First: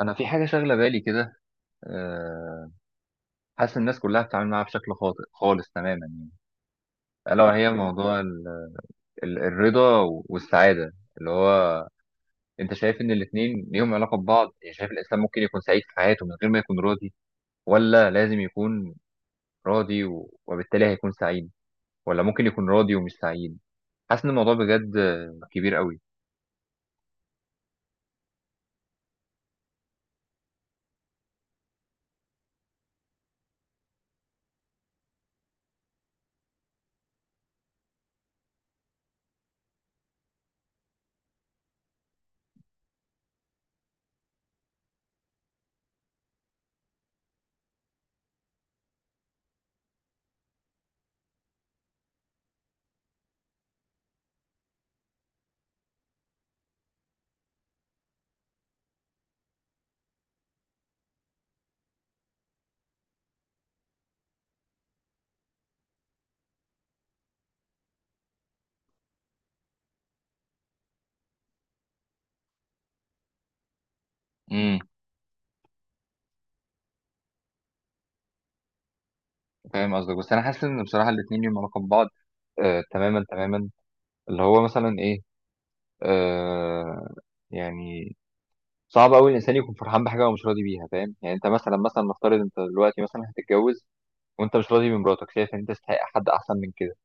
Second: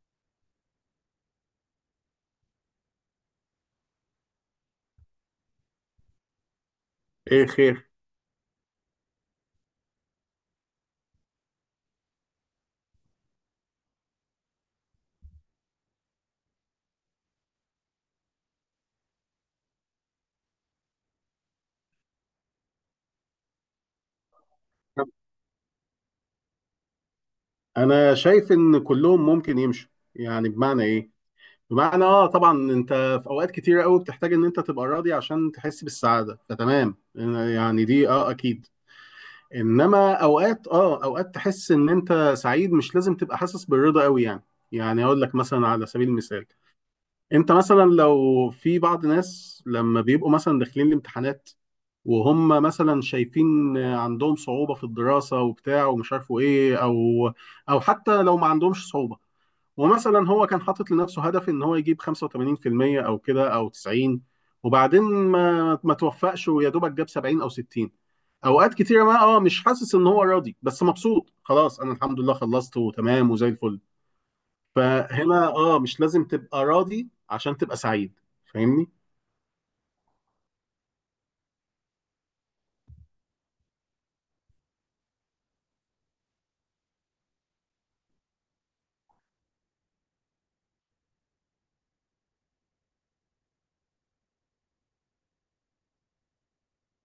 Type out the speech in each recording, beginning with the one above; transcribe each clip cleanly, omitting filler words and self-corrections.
انا في حاجه شاغله بالي كده. آه، حاسس الناس كلها بتتعامل معاها بشكل خاطئ خالص تماما، الا ايه وهي خير؟ موضوع الرضا والسعاده. اللي هو انت شايف ان الاثنين ليهم علاقه ببعض؟ يعني شايف الانسان ممكن يكون سعيد في حياته من غير ما يكون راضي، ولا لازم يكون راضي وبالتالي هيكون سعيد، ولا ممكن يكون راضي ومش سعيد؟ حاسس ان الموضوع بجد كبير قوي. انا شايف ان كلهم ممكن يمشوا. يعني بمعنى ايه؟ بمعنى طبعا انت في اوقات كتيره قوي بتحتاج ان انت تبقى راضي عشان تحس بالسعاده، فتمام. يعني دي اكيد. انما اوقات اوقات تحس ان انت سعيد، مش لازم تبقى حاسس بالرضا قوي يعني. يعني اقول لك مثلا على سبيل المثال، انت مثلا لو في بعض ناس لما بيبقوا مثلا داخلين الامتحانات، وهم مثلا شايفين عندهم صعوبة في الدراسة وبتاع، ومش عارفوا ايه، او حتى لو ما عندهمش صعوبة، ومثلا هو كان حاطط لنفسه هدف ان هو يجيب 85%، او كده، او 90، وبعدين ما توفقش ويا دوبك جاب 70 او 60. اوقات كتيرة ما اه مش حاسس ان هو راضي، بس مبسوط. خلاص، انا الحمد لله خلصت وتمام وزي الفل. امم. فهنا مش لازم تبقى راضي عشان تبقى سعيد. فاهمني؟ فاهم قصدك، بس انا حاسس ان بصراحه الاثنين ليهم علاقه ببعض، تماما تماما. اللي هو مثلا ايه؟ آه يعني صعب قوي الانسان يكون فرحان بحاجه هو مش راضي بيها، فاهم؟ يعني انت مثلا، نفترض انت دلوقتي مثلا هتتجوز، وانت مش راضي بمراتك، شايف ان انت تستحق حد احسن من كده،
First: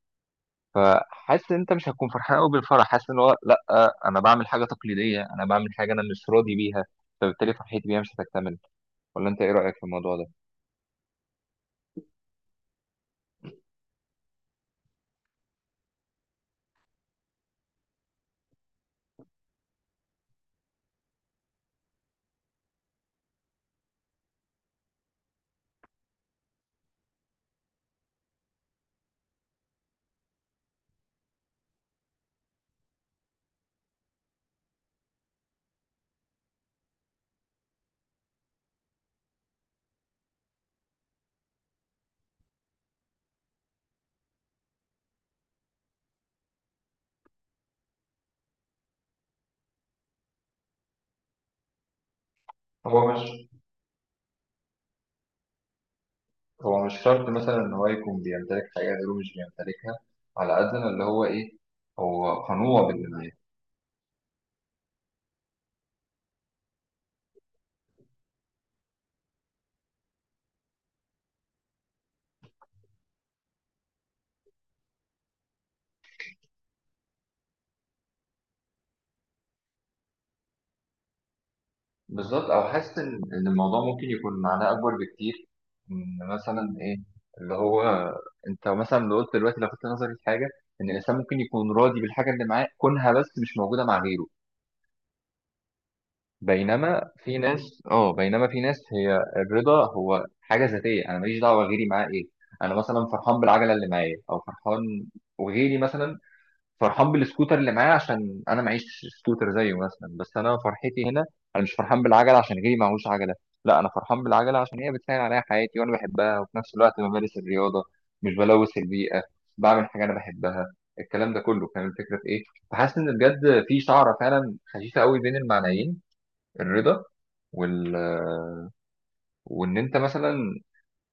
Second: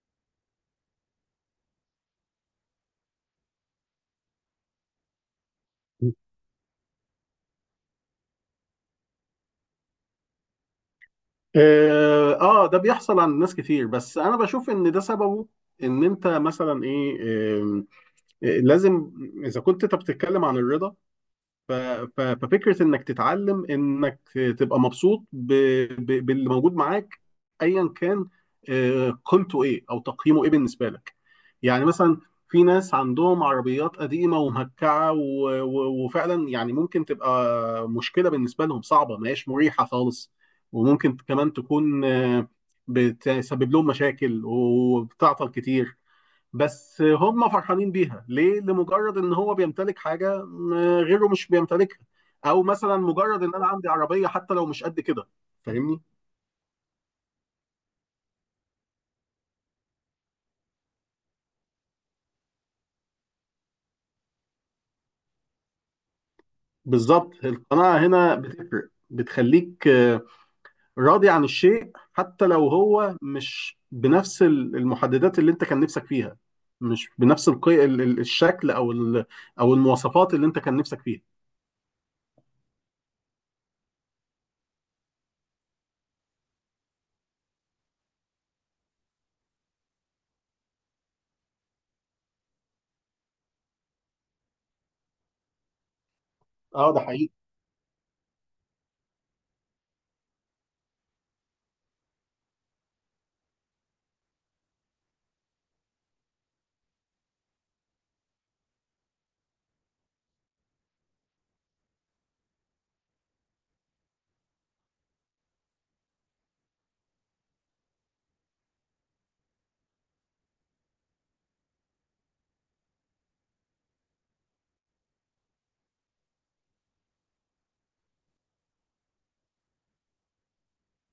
فحاسس ان انت مش هتكون فرحان قوي بالفرح. حاسس ان هو لا، انا بعمل حاجه تقليديه، انا بعمل حاجه انا مش راضي بيها، فبالتالي فرحتي بيها مش هتكتمل. ولا انت ايه رايك في الموضوع ده؟ ده بيحصل عند ناس كتير، بس انا بشوف ان ده سببه ان انت مثلا ايه. آم، لازم، اذا كنت انت بتتكلم عن الرضا، ف- ففكرة انك تتعلم انك تبقى مبسوط باللي موجود معاك، ايا كان قيمته ايه او تقييمه ايه بالنسبة لك. يعني مثلا في ناس عندهم عربيات قديمة ومهكعة وفعلا يعني ممكن تبقى مشكلة بالنسبة لهم صعبة، ما هياش مريحة خالص، وممكن كمان تكون بتسبب لهم مشاكل وبتعطل كتير. بس هم فرحانين بيها ليه؟ لمجرد ان هو بيمتلك حاجه غيره مش بيمتلكها، او مثلا هو مجرد مش ان انا عندي عربيه حتى لو مش قد كده. فاهمني؟ هو مش شرط مثلا ان هو يكون بيمتلك حاجات غيره مش بيمتلكها، على قد ما اللي هو ايه، هو قنوع باللي معاه. بالظبط، القناعه هنا بتفرق، بتخليك راضي عن الشيء حتى لو هو مش بنفس المحددات اللي انت كان نفسك فيها، مش بنفس الشكل او المواصفات اللي انت كان نفسك فيها. بالظبط. او حاسس ان إن الموضوع ممكن يكون معناه اكبر بكتير. ان مثلا ايه، اللي هو انت مثلا لو قلت دلوقتي، لفت نظري في حاجه، ان الانسان ممكن يكون راضي بالحاجه اللي معاه كونها بس مش موجوده مع غيره. اه ده حقيقي. بينما في ناس هي الرضا هو حاجه ذاتيه، انا ماليش دعوه غيري معاه. ايه، انا مثلا فرحان بالعجله اللي معايا، او فرحان، وغيري مثلا فرحان بالسكوتر اللي معايا، عشان انا معيش سكوتر زيه مثلا. بس انا فرحتي هنا، انا مش فرحان بالعجله عشان غيري معهوش عجله، لا، انا فرحان بالعجله عشان هي بتسهل عليا حياتي وانا بحبها، وفي نفس الوقت بمارس الرياضه، مش بلوث البيئه، بعمل حاجه انا بحبها. الكلام ده كله فاهم الفكره في ايه؟ فحاسس ان بجد في شعره فعلا خفيفه قوي بين المعنيين، الرضا وال... وان انت مثلا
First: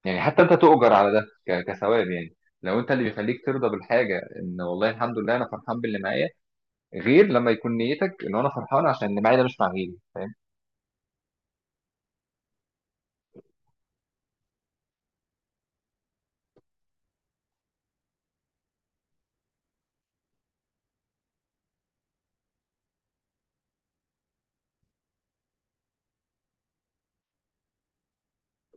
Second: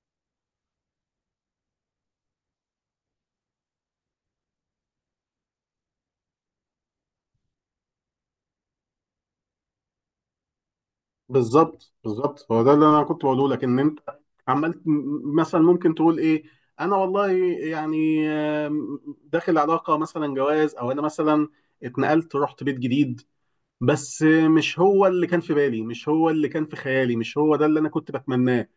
يعني، حتى انت تؤجر على ده كثواب يعني. لو انت اللي بيخليك ترضى بالحاجه ان والله الحمد لله انا فرحان باللي معايا، غير لما يكون نيتك ان انا فرحان عشان اللي معايا ده مش مع غيري. فاهم؟ بالظبط، بالظبط، هو ده اللي انا كنت بقوله لك، ان انت عمال مثلا ممكن تقول ايه: انا والله يعني داخل علاقه مثلا جواز، او انا مثلا اتنقلت رحت بيت جديد، بس مش هو اللي كان في بالي، مش هو اللي كان في خيالي، مش هو ده اللي انا كنت بتمناه.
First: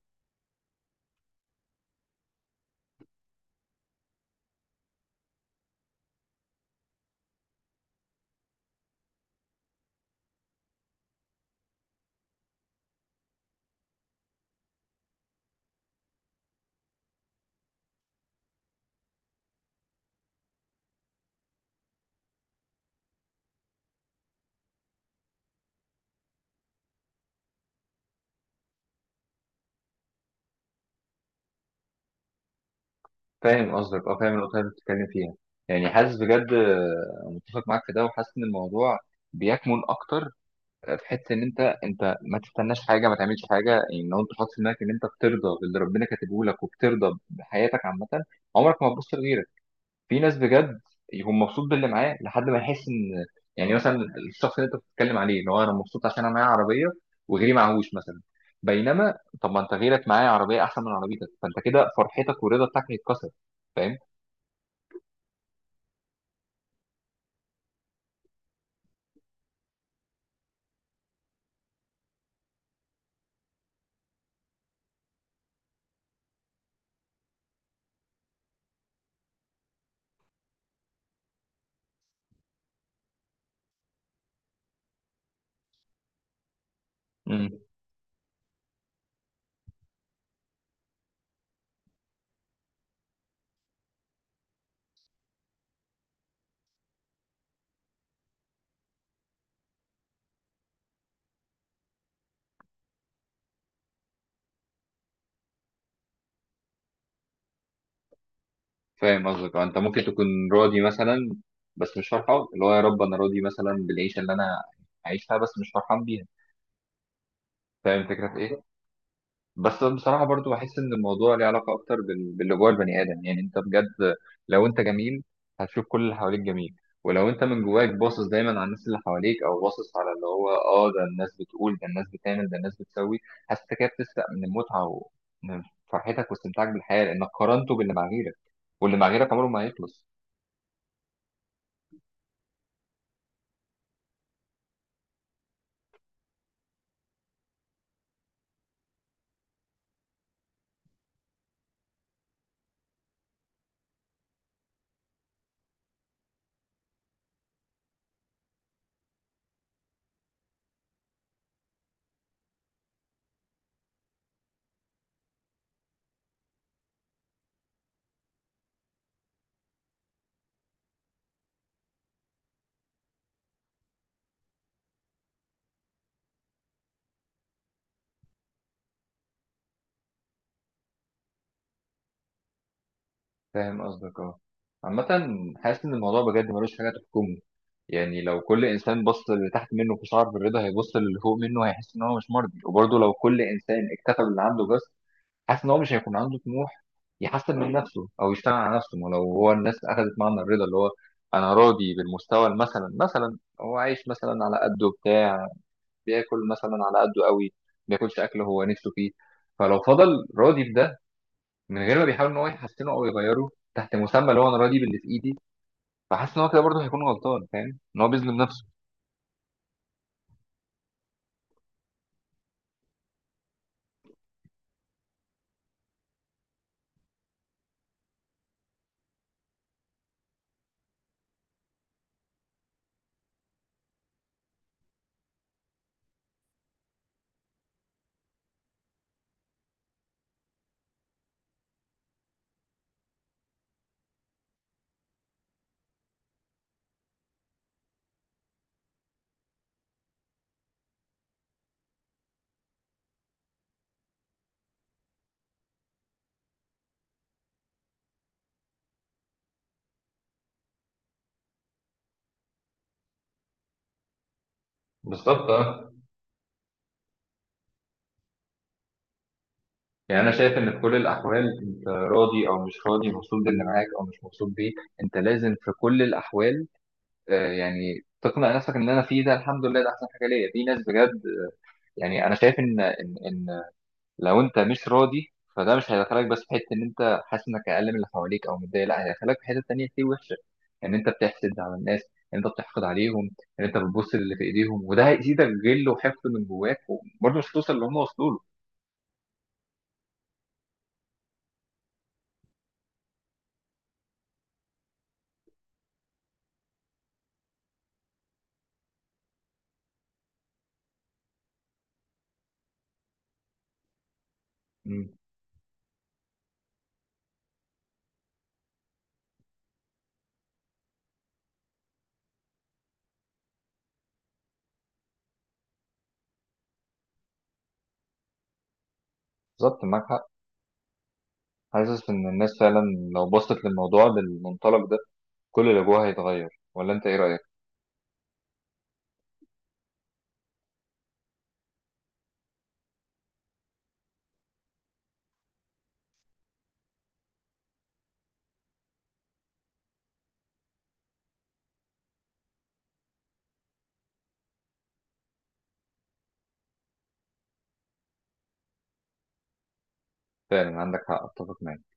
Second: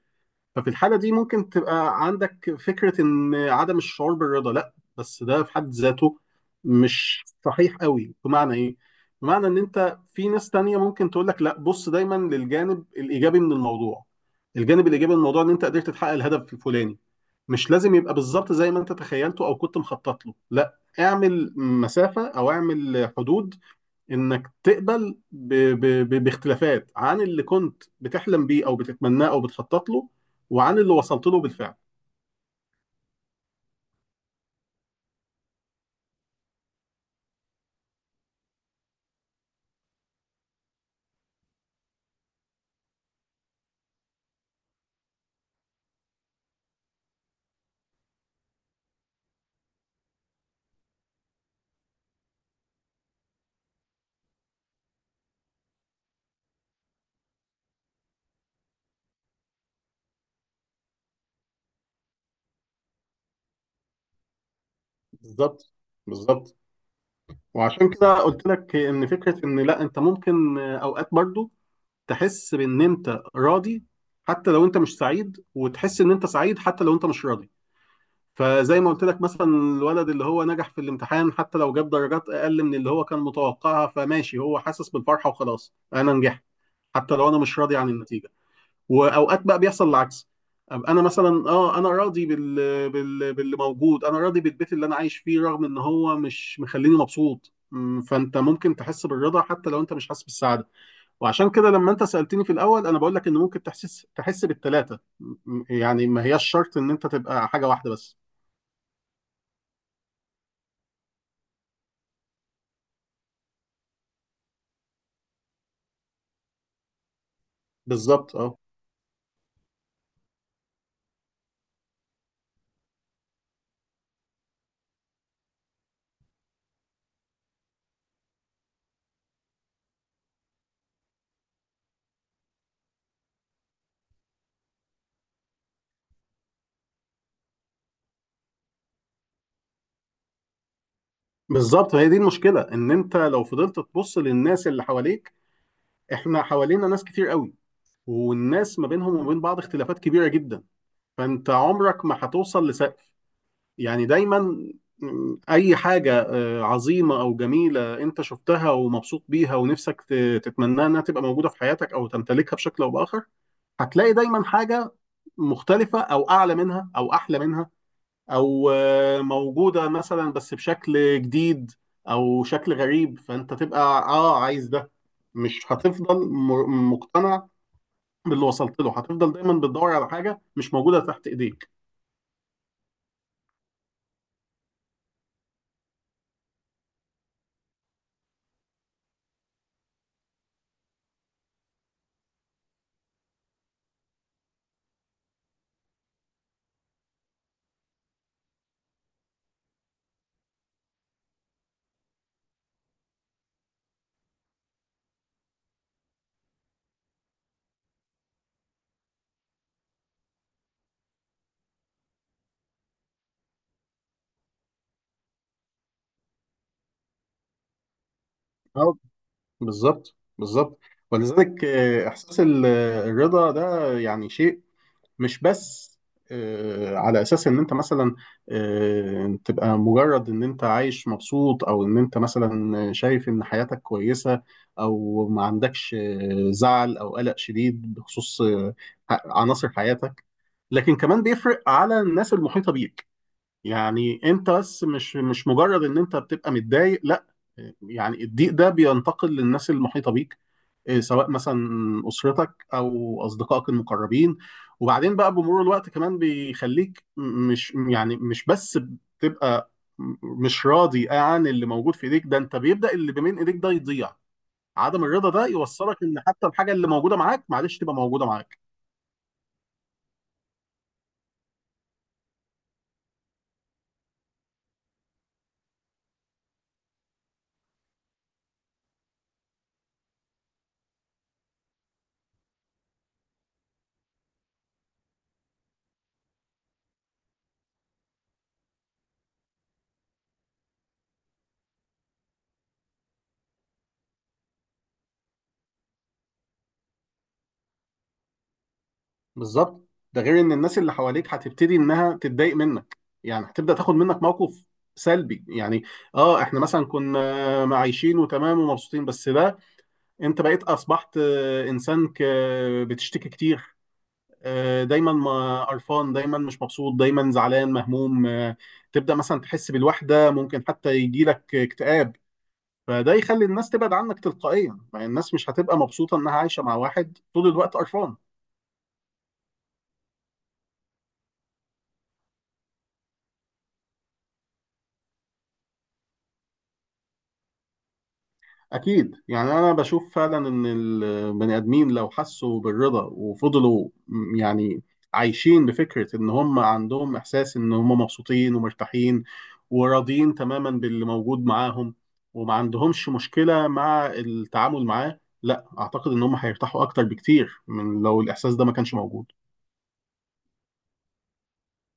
ففي الحالة دي ممكن تبقى عندك فكرة إن عدم الشعور بالرضا، لأ، بس ده في حد ذاته مش صحيح قوي. بمعنى إيه؟ بمعنى إن أنت في ناس تانية ممكن تقول لك: لأ، بص دايما للجانب الإيجابي من الموضوع. الجانب الإيجابي من الموضوع إن أنت قدرت تحقق الهدف الفلاني، مش لازم يبقى بالظبط زي ما أنت تخيلته أو كنت مخطط له. لأ، اعمل مسافة أو اعمل حدود انك تقبل باختلافات عن اللي كنت بتحلم بيه او بتتمناه او بتخطط له، وعن اللي وصلت له بالفعل. فاهم قصدك. اه فاهم النقطه اللي أنت بتتكلم فيها. يعني حاسس بجد، متفق معاك في ده، وحاسس ان الموضوع بيكمن اكتر في حته ان انت ما تستناش حاجه، ما تعملش حاجه. يعني لو انت حاطط في دماغك ان انت بترضى باللي ربنا كاتبه لك، وبترضى بحياتك عامه، عمرك ما هتبص لغيرك. في ناس بجد يكون مبسوط باللي معاه لحد ما يحس ان، يعني مثلا الشخص اللي انت بتتكلم عليه، ان هو انا مبسوط عشان انا معايا عربيه وغيري معهوش مثلا. بينما طب ما انت غيرك معاه عربيه احسن من عربيتك، فانت كده فرحتك والرضا بتاعك هيتكسر. فاهم؟ بالظبط، بالظبط. وعشان كده قلت لك ان فكره ان لا، انت ممكن اوقات برضو تحس بان انت راضي حتى لو انت مش سعيد، وتحس ان انت سعيد حتى لو انت مش راضي. فزي ما قلت لك مثلا، الولد اللي هو نجح في الامتحان حتى لو جاب درجات اقل من اللي هو كان متوقعها، فماشي هو حاسس بالفرحه وخلاص، انا نجحت حتى لو انا مم. مش راضي عن النتيجه. واوقات بقى بيحصل العكس، أبقى انا مثلا انا راضي باللي موجود، انا راضي بالبيت اللي انا عايش فيه رغم ان هو مش مخليني مبسوط. فانت ممكن تحس بالرضا حتى لو انت مش حاسس بالسعاده. وعشان كده لما انت سالتني في الاول، انا بقول لك ان ممكن تحس بالثلاثه. يعني ما هياش شرط ان انت تبقى حاجه واحده بس. فاهم قصدك. انت ممكن تكون راضي مثلا بس مش فرحان. اللي هو يا رب انا راضي مثلا بالعيشه اللي انا عايشها بس مش فرحان بيها. فاهم الفكره في بالظبط، ايه؟ بس بصراحة برضو بحس إن الموضوع ليه علاقة أكتر باللي جوه البني آدم. يعني أنت بجد لو أنت جميل هتشوف كل اللي حواليك جميل. ولو أنت من جواك باصص دايما على الناس اللي حواليك، أو باصص على اللي هو ده الناس بتقول، ده الناس بتعمل، ده الناس بتسوي، حاسس إنك كده بتسرق من المتعة ومن فرحتك واستمتاعك بالحياة، لأنك قارنته باللي مع غيرك، واللي مع غيرك عمره ما هيخلص. بالظبط، هي دي المشكله، ان انت لو فضلت تبص للناس اللي حواليك، احنا حوالينا ناس كتير قوي، والناس ما بينهم وما بين بعض اختلافات كبيره جدا. فانت عمرك ما هتوصل لسقف. يعني دايما اي حاجه عظيمه او جميله انت شفتها ومبسوط بيها ونفسك تتمناها انها تبقى موجوده في حياتك او تمتلكها بشكل او باخر، هتلاقي دايما حاجه مختلفه او اعلى منها او احلى منها، او موجوده مثلا بس بشكل جديد او شكل غريب، فانت تبقى عايز ده. مش هتفضل مقتنع باللي وصلت له، هتفضل دايما بتدور على حاجه مش موجوده تحت ايديك. فاهم قصدك. اه عامة حاسس إن الموضوع بجد ملوش حاجة تحكمه. يعني لو كل إنسان بص للي تحت منه في شعر بالرضا، هيبص للي فوق منه هيحس إن هو مش مرضي. وبرضه لو كل إنسان اكتفى باللي عنده بس، حاسس إن هو مش هيكون عنده طموح يحسن من نفسه أو يشتغل على نفسه. ما لو هو الناس أخذت معنى الرضا اللي هو أنا راضي بالمستوى، مثلا مثلا هو عايش مثلا على قده بتاع، بياكل مثلا على قده قوي، ما بياكلش أكل هو نفسه فيه، فلو فضل راضي بده من غير ما بيحاول ان هو يحسنه او يغيره، تحت مسمى اللي هو انا راضي باللي في ايدي، فحاسس ان هو كده برضه هيكون غلطان، فاهم ان هو بيظلم نفسه. بالظبط، بالظبط. ولذلك احساس الرضا ده يعني شيء مش بس على اساس ان انت مثلا تبقى مجرد ان انت عايش مبسوط، او ان انت مثلا شايف ان حياتك كويسة، او ما عندكش زعل او قلق شديد بخصوص عناصر حياتك، لكن كمان بيفرق على الناس المحيطة بيك. يعني انت بس مش مجرد ان انت بتبقى متضايق، لا، يعني الضيق ده بينتقل للناس المحيطة بيك. إيه، سواء مثلا أسرتك أو أصدقائك المقربين. وبعدين بقى بمرور الوقت كمان بيخليك مش يعني مش بس بتبقى م- مش راضي عن اللي موجود في ايديك، ده انت بيبدأ اللي بين ايديك ده يضيع. عدم الرضا ده بالظبط، اه. يوصلك ان حتى الحاجة اللي موجودة معاك، معلش، تبقى موجودة معاك. يعني انا شايف ان في كل الاحوال، انت راضي او مش راضي، مبسوط باللي معاك او مش مبسوط بيه، انت لازم في كل الاحوال يعني تقنع نفسك ان انا فيه ده الحمد لله، ده احسن حاجه ليا. في ناس بجد يعني انا شايف ان لو انت مش راضي، فده مش هيدخلك بس في حته ان انت حاسس انك اقل من اللي حواليك او متضايق، لا، هيدخلك في حته تانيه كتير وحشه. ان انت بتحسد على الناس، ان انت بتحقد عليهم، ان انت بتبص للي في ايديهم، وده هيزيدك غل وحقد من جواك، وبرضه مش هتوصل اللي هم وصلوا له. بالظبط. ده غير ان الناس اللي حواليك هتبتدي انها تتضايق منك، يعني هتبدا تاخد منك موقف سلبي يعني. اه احنا مثلا كنا عايشين وتمام ومبسوطين، بس ده انت بقيت اصبحت انسان بتشتكي كتير، مم. دايما، قرفان دايما، مش مبسوط دايما، زعلان مهموم، تبدا مثلا تحس بالوحده، ممكن حتى يجي لك اكتئاب، فده يخلي الناس تبعد عنك تلقائيا. مع الناس مش هتبقى مبسوطه انها عايشه مع واحد طول الوقت قرفان. بالظبط، معاك حق. حاسس ان الناس فعلا لو بصت للموضوع بالمنطلق ده، كل اللي جواها هيتغير. ولا انت ايه رايك؟ أكيد. يعني أنا بشوف فعلا إن البني آدمين لو حسوا بالرضا وفضلوا يعني عايشين بفكرة إن هم عندهم إحساس إن هم مبسوطين ومرتاحين وراضيين تماما باللي موجود معاهم وما عندهمش مشكلة مع التعامل معاه، لا، أعتقد إن هم هيرتاحوا أكتر بكتير من لو الإحساس ده ما كانش موجود. فعلا عندك حق، اتفق معاك.